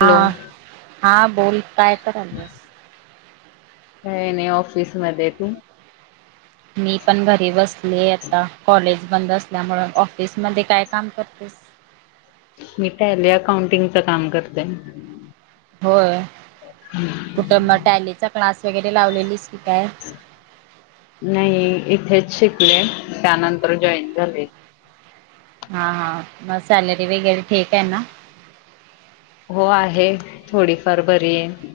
हा हॅलो हा बोल. काय करायल्यास? काय नाही ऑफिसमध्ये. तु? मी पण घरी बसलेय आता कॉलेज बंद असल्यामुळे. ऑफिसमध्ये काय काम करतेस? मी टैली अकाउंटिंगच काम करते. होय. कुठं म टॅलीचा क्लास वगैरे लावलेला दिस - नाही -इथे. शिकले. त्यानंतर जॉईन झाले. हा हा. म सॅलरी वगैरे ठीक आहे ना? हो आहे. थोडीफार बरी आहे.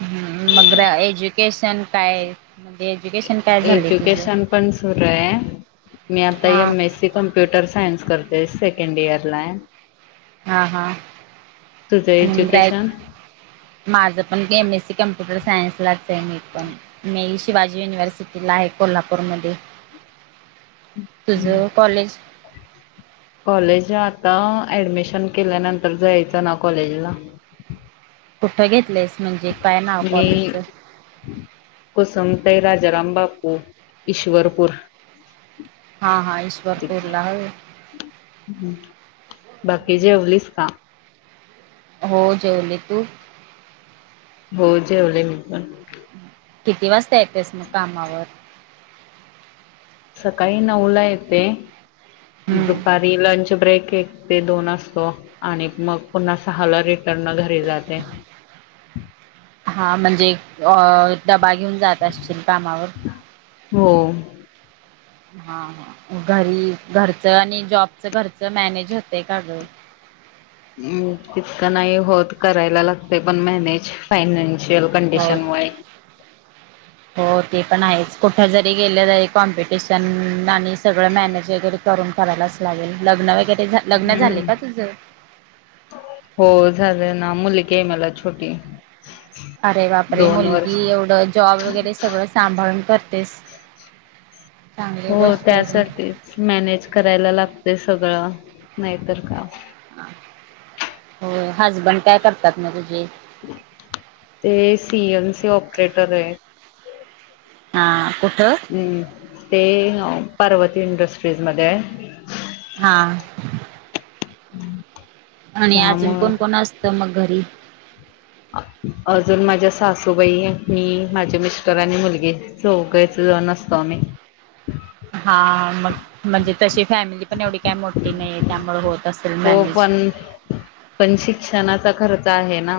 हम्. मग एज्युकेशन काय? म्हणजे एज्युकेशन काय झालंय तुझं? एज्युकेशन पण सुरु आहे. मी आता हा M S C computer science करतेए. सेकंड इयर ला आहे. हा हा. तुझं एज्युकेशन? माझ पण. एम एस सी कम्प्युटर सायन्सलाच आहे मी पण. म- शिवाजी युनिव्हर्सिटीला आहे कोल्हापूरमध्ये. तुझं कॉलेज? कॉलेज आता- ऍडमिशन केल्यानंतर जायचं ना कॉलेजला? कुठं घेतल आहेस? मी -को [unintelligible] जराम बापपू ईश्वरपूर. हा हां. ईश्वरपूरला. होय. ह. बाकी जेवलीस का? हो जेवले. तू? हो. जेवले मी पण. किती वाजता येतेस मग कामावर? सकाळी नऊ ला येते, हम्म दुपारी लंच ब्रेक- एक ते दोन असतो आणि मग पुन्हा सहाला रेट- हा म्हणजे अ- डबा घेऊन जात असशील कामावर. हो. हा ह. घरी -घरचं आणि जॉबच घरचं मॅनेज होतय का गं? [inaudible] ह हं. तितकं नाही होत. करायला लागतय पण मॅनेज फायनान - शियल हो कंडिशनमुळे. हो ते पण आहेच. कुठ जरी गेलं तरी कॉम्पिटिशन आणि- सगळं मॅनेज वगैरे करून करायलाच लागेल. लग्न वगैरे लग्न झाले हम्म. का तुझं हो झालं ना. मुली- ग मला छोटी. अरे बाप रे! दोन मुलगी वर्ष एवढं, जॉब वगैरे सगळं सांभाळून करते- तेस. हो. त्यासाठीच मॅनेज करायला लागतय सगळं नाहीतर काय? हो. हजबंड काय करतात म तुझे? ते सी एम सी ऑपरेटर आहेत. हा. कुठं? हम्. ते पार्वती इंडस्ट्रीज मध्ये आहे. हा. हम्. आणि अजून कोण कोण असत मग घरी? ह अजून माझ्या सासूबाई आहेत. मी माझे मिस्टर आणि मुलगी. चौघच जण असतो. [unintelligible] हा. मग म्हणजे तशी फॅमिली- पण एवढी काही मोठी नाहीए. त्यामुळे होत असेल हो मॅनेज. पण जाहे ना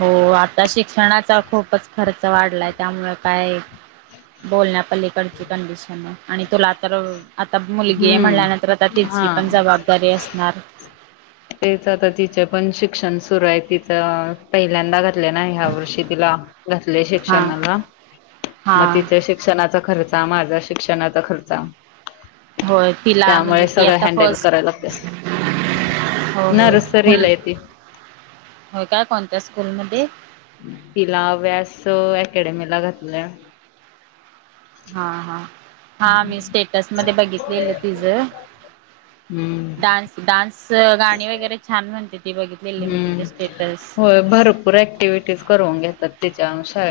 हो आता शिक्षणाचा खूपच खर्च वाढलाय त्यामुळं काय बोलण्यापलीकडची कंडिशन आहे आणि तुला तर आता मुलगी हम्म म्हणल्यानंतर आता हा तिची पण जबाबदारी असणार तेच आता तिच पण शिक्षण सुरू आहे तिचं पहिल्यांदाात ह वर्षी तिला घ हा श्षणा मग हा ति श्षणा खर्च माझा शिक्षणाचा खर्च होय तिला म्हणजे त्यामुळे ती सगळं आता हॅनडल फर्स्ट करायला लागतेस हो नाही होय रु मुल सरीलायती होय काय कोणत्या स्कूलमध्ये तिला व्यास ला घातलं हा हा हा मी स्टेटस मध्ये बघितलेलं तिझ हम्म. डान्स डान्स गाणी वगैरे छान म्हणते ती बघितलेली मी तिचे स्टेटस हम्म होय भरपूर ऍक्टिव्हटीज करून घेतात त्यािच्या अनुसार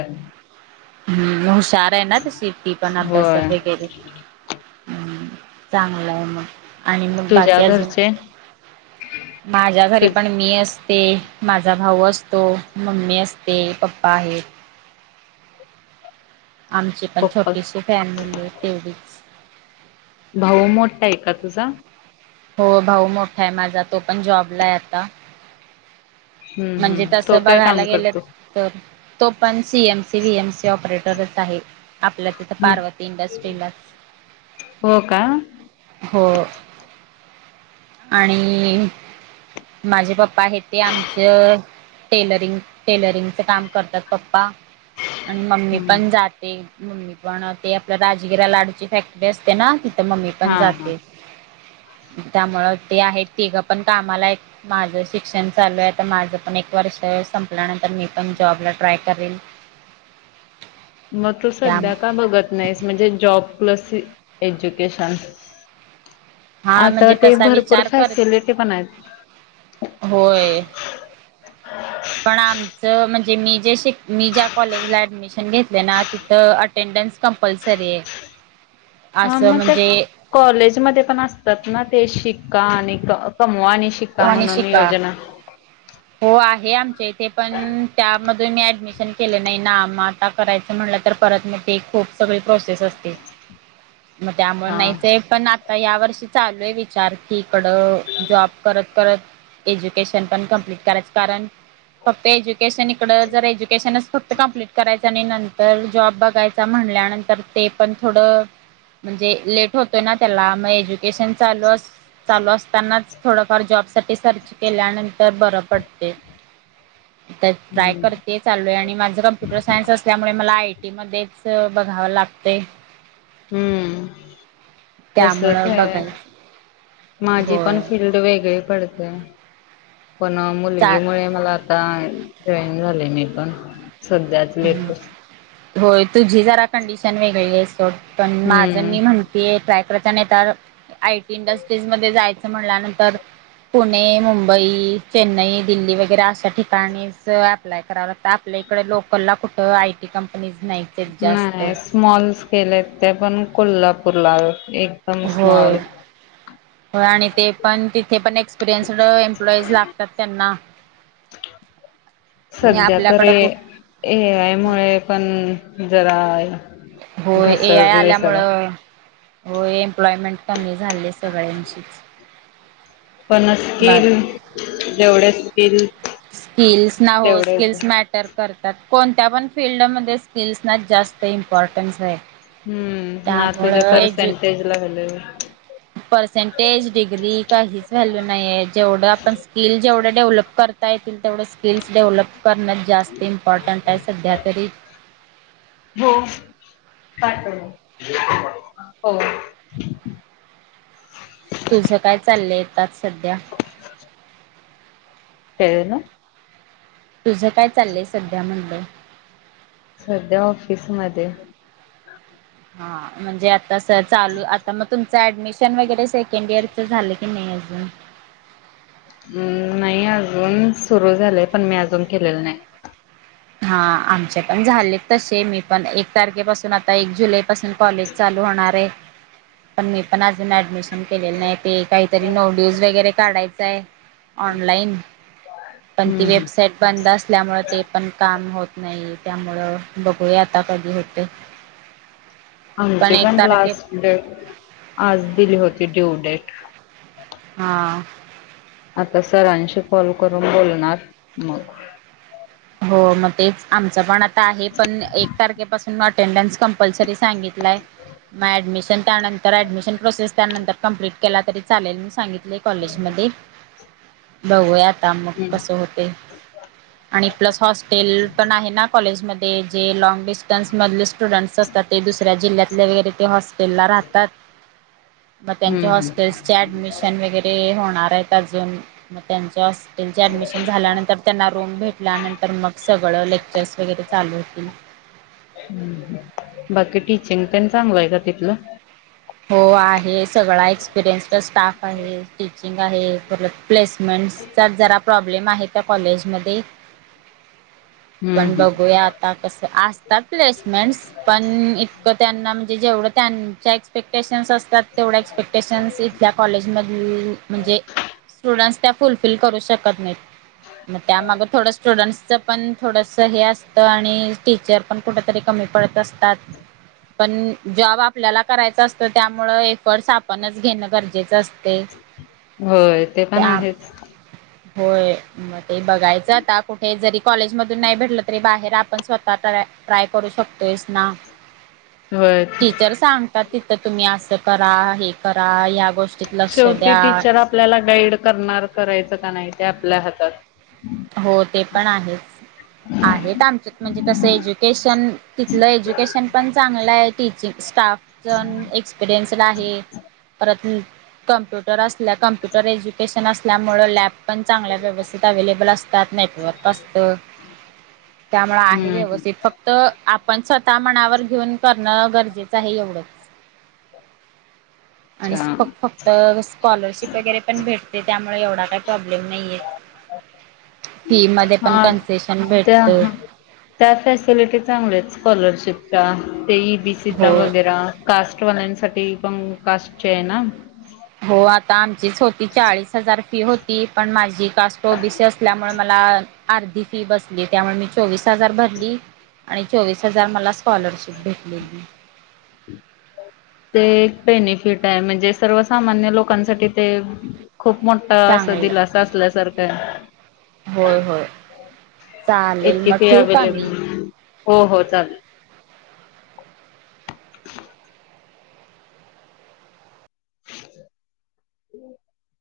हम्म हुशार आहे ना तर शिफ्टती पण होय अभ्यासात वगैरे हम्म चांगलं आहे मग आणि मग तुझ्या बाकीजून घरचे माझ्या तु घरी पण मी ते माझा भाऊ असतो मम्मी असते पप्पा आहेत आमची पण पप्पा छोटीशी फॅमिली तेवढीच भाऊ मोठा आहे का तुझा हो भाऊ मोठा आहे माझा तो पण जॉबला आहे आता हम्म म्हणजे हम्म तस तो काय बघायला काम गेलं करतो? तर तो पण सीएमसी वएमसी ऑपरेटरच आहे आपल्या तिथ हम्म पार्वती इंडस्ट्रीला हो का हो आणि माझे पप्पा आहे ते आमचं टेलरिंग टेलरिंगच काम करतात पप्पा आणि मम्मी हम्म पण जाते मम्मी पण ते आपल्या राजगिरा लाडूची फॅक्टरी असते ते ना तिथं मम्मी पण हा हा. जाते त्यामु ते आहेत तिघं पण कामाला आहे माझं शिक्षण चालू आहे तर माझं पण एक व संपल्यानंतर मी पण जॉबला ट्राय करेन मग तू सध्या का बघत नाहीस म्हणजे जॉब प्लस एज्युकेशन हा आता म्हणजे ते तसा भरपूर विचार कर फॅसिलिटी पण आहेत होय पण आमच म्हणे मी ज मी ज्या कॉलेज डमिशन घेतले ना तिथ अेंड कपसरी अंऽमग कॉलेजमध्ये पण असतात ना, ते शिक्का आणि ऽकमऽ कमवा आनी शिक्का आणि मनून योजना. हे आमच्या इथे पण त्यामधून मी ऍडमिशन केले नाही ना मगऽऽ करायच म्हटलं तर परत मी ते खूप सगळं ऽ प्रोसेस असते, मग त्यामुळे हा नाहीच पण आऽ आता या वर्षी चालू आहे विचार की इकडं जॉबऽऽ करत, करत एज्युकेशन पण कंप्लिट करायच कारण फक्त ऐजूऽऽ केशन इकडं, जर एज्युकशनच फक्त कंप्लीट कयचऽ आणि नंतर जॉब बघाय म्हणल्यानंतर ते पण थोड म्हणजेऽऽ लेट होतोय ना त्याला मग एज्युकेशन चालू अस चालू असतानाचऽऽ थोडफार जॉब साठी सर्च केल्यानंतर बरं पडतय. ट्राय हम्म. करतेय चालूय, आणि माझं कम्प्युटर सायन्स असल्यामुळे मला आयटी मध्येचऽऽ बघाव लागतय. हम्म तसच त्यामुळं आहे बघायऽऽ माझी पण फिल््ड वेगळी पडतेय. पण चा मुलगी मुळे मला आता जॉईन झालेय मी पण. [unintelligible] होय तुझी जरा कंडिशन वेगळीय सोड पण माझ हम्म मी म्हणतीॅय. नता आयटी इंडस्ट्रीज मध्ये जायचं म्हणल्यानंतर पुणे, मुंबई, चेन्नई, दिल्ली, वगैरे अशा ठिकाणीच अप्लाय कराव लागतं आप इकडे लोकल ला कुठं आयटी कंपनी. नाही नाही स्मॉल स्केल आहेत त्या पण कोल्हापूर ला एकदम होय स्मॉल. होय आणि ते पण तिथे पण एक. एक्सपिरियन्सड एम्प्लॉईज लागतात त्यांना. आणि सध्या त आपल्याकडं कुठ एआय मुळे पण जराय. होय, ए आय आल्यामु हो एम्प्लॉयमेंट कमी झाले सगळ्यांशीच. पण स्किल, जेवढे स्किल. स्किल्स ना हो तेवढे स्किल्स मॅटर. करतात कोणत्या पण फिल्डमध्ये स्किल्स ना जास्त इमपॉर्टनस आहे हम्म ना तुझ्या त्यामुळेजर्ध पर्सेंटेज ला व्हॅल्यू पर्सेंटेज डिग्री काहीच व्हॅल्यू नाहीय. जेवढं आपण स्किल, जेवढं डेव्हलप करता येतील तेवढं स्किल्स डेव्हलप उप करण्यात जास्त इम्पॉर्टंट आहे सध्या तरी. हो. पाठव हो. तुझं काय चाललंय, येतात सध्या. काय झालं. तुझ काय चाललंय सध्या म्हणलं. सध्या ऑफिस मध्ये हा म्हणजे आता स चालू आता मग तुमचं ऍडमिशन वगैरे सेकंड इयरच झालेय. क नाही अजून. अ् नाही अजून सुरू झालेय, पण मी अजून केलेलं नाही. हा आमचे पण झालेत तसे मी पण एक तारखेपासून आता एक जुलै पासून कॉलेज चालू होणार य. पण मी पण अजून ऍडमिशन केलेलं नाही ते काहीतरी नोट्यूज वगैरे काढायचं या. ऑनलाईन पण ती हम्म हम्म वेबसाईट बंद असल्यामुळे ते पण काम होत नाही त्यामुळं बघूया आता कधी होतेय. आमची पण लास्ट डेट आज दिली होती ड्यू डेट. हा. आता सरांशी कॉल करून बोलणार मग. हो मग तेच आमचं पण आता आहे पण एक तारखेपासून अटेंडनस कंपल्सरी सांगितलाय. मग डमिशन त्यानंतर ऍडमिशन प्रोसेस त्यानंतर कमप्लीट केला तरी चालेल मी सांगित लय कॉलेजमध्ये बघूया आता मग कसं होते आणि, प्लस हॉस्टेल पण आहे ना कॉलेजमध्येध्ये जे लँग डिस्ट न्स मधले स्टुडंट्स असतात ते दुसऱ्या जिल्ह्यातल्या वगैरे ते हॉस्टेलला राहतात. मग त्यांच्या हम्म हम्म हॉस्टेल्सचे ऍडमिशन वगैरे होणार आहेत अजून मग त्यांच्या हॉस्टे ल चडमिशन झाल्यांतर त्यांना रूम भेट त्यानंतर मग सगळं लेक्चर्स वगैरे चालू होतील. बाकी टीचिंग प चांगल आहे का तिथलं. हो आहे सगळा एक्सपिरियन्स्ड स्टाफ आहे टीचिंग आहे. परत प्लेसमेंट्सचा जरा प्रॉब्लेम आहे त्या कॉलेजमध्ये. हम्म पण हम्म बघूया आता कस असतात प्लेसमेंट्स पण इतकं त्यांना जेवढं त्यांच्या एक्स टेंशयन्स असतात तेवढ्या एक्सपेक्टेशन्स इथल्या कॉलेजमध--म्हणजे स्टुडंट्स त्या फुलफिल करू शकत नाहीत. मग त्यामाग थोडं स्टुडंट्सच पण थोडस हे असतं, आणि टीचर पण कुठ तरी कमी कमी पडत असतात पण जॉब आपल्या करायचं असतं त्यामुळ एफर्टस आपणच घेणं गरजेचं असत होय ते पण आहेच. होय मग ते बघायचं आता कुठे जरी कॉलेजमधून नाही भेटलं तरी बाहेर आपण स्वतः ट्राय ट्राय करू शकतोयस ना. होय टीचर सांगतात तिथं तुम्ही असं करा हे करा या गोष्टी शेवटी टीचर आपल्याला गाईड करणार करायचं का नाही ते आपल्या हातात. हो ते पण आहेच. आहेत आमच्या म्हणजे तस एज्युकेशन तिथलं एज्युकेशन पण चांगलं आहे टीचिंग स्टाफजण एक्सपिरियन्सड आहेत परत कम्प्युटर असल्या कम्प्युटर एज्युकेशन असल्यामुळे लॅब पण चांगल्या व्यवस्थेत एवेलेबल अस नेटवर्क असत त्यामुळे आहे हम्म व्यवस्थित फक्त आपण स्वतः मनावर घेऊन करणं गरजेचं आहे एवढंच. आणि अच्छा फ -फक्त स्कॉलरशिप वगैरे पण भेटते त्या त्यामुळे एवढा काही प्रॉब्लेम नाहीये. फी मध्ये पण हा कन्सेशन त्या भेटत -त्या फॅसिलिटी चांगल्या आहेत स्कॉलरशिप [unintelligible] ते ई बीसीचा हो वगैरा कास्टवाल्यांसाठी पण कास्टचे आहे ना. हो आता आमचीच होती चाळीस हजार फी होती पण माझी कास्ट ओबीसी असल्यामुळे मला अर्धी फी बसली त्यामुळे मी चोवीस हजार भरली. आणि चोवीस हजार मला स्कॉलरशिप भेटलेली. [inaudible] ते एक बेनिफिट आहे म्हणजे सर्वसामान्य लोकांसाठी ते खूप मोठा असा चांगलं दिलासा असल्यासारखं हाय. होय [inaudible] होय चालेल इतकी मग फी ठेवू का मी अवेलेबल हो -हो चालेल. [inaudible] हम्. [inaudible]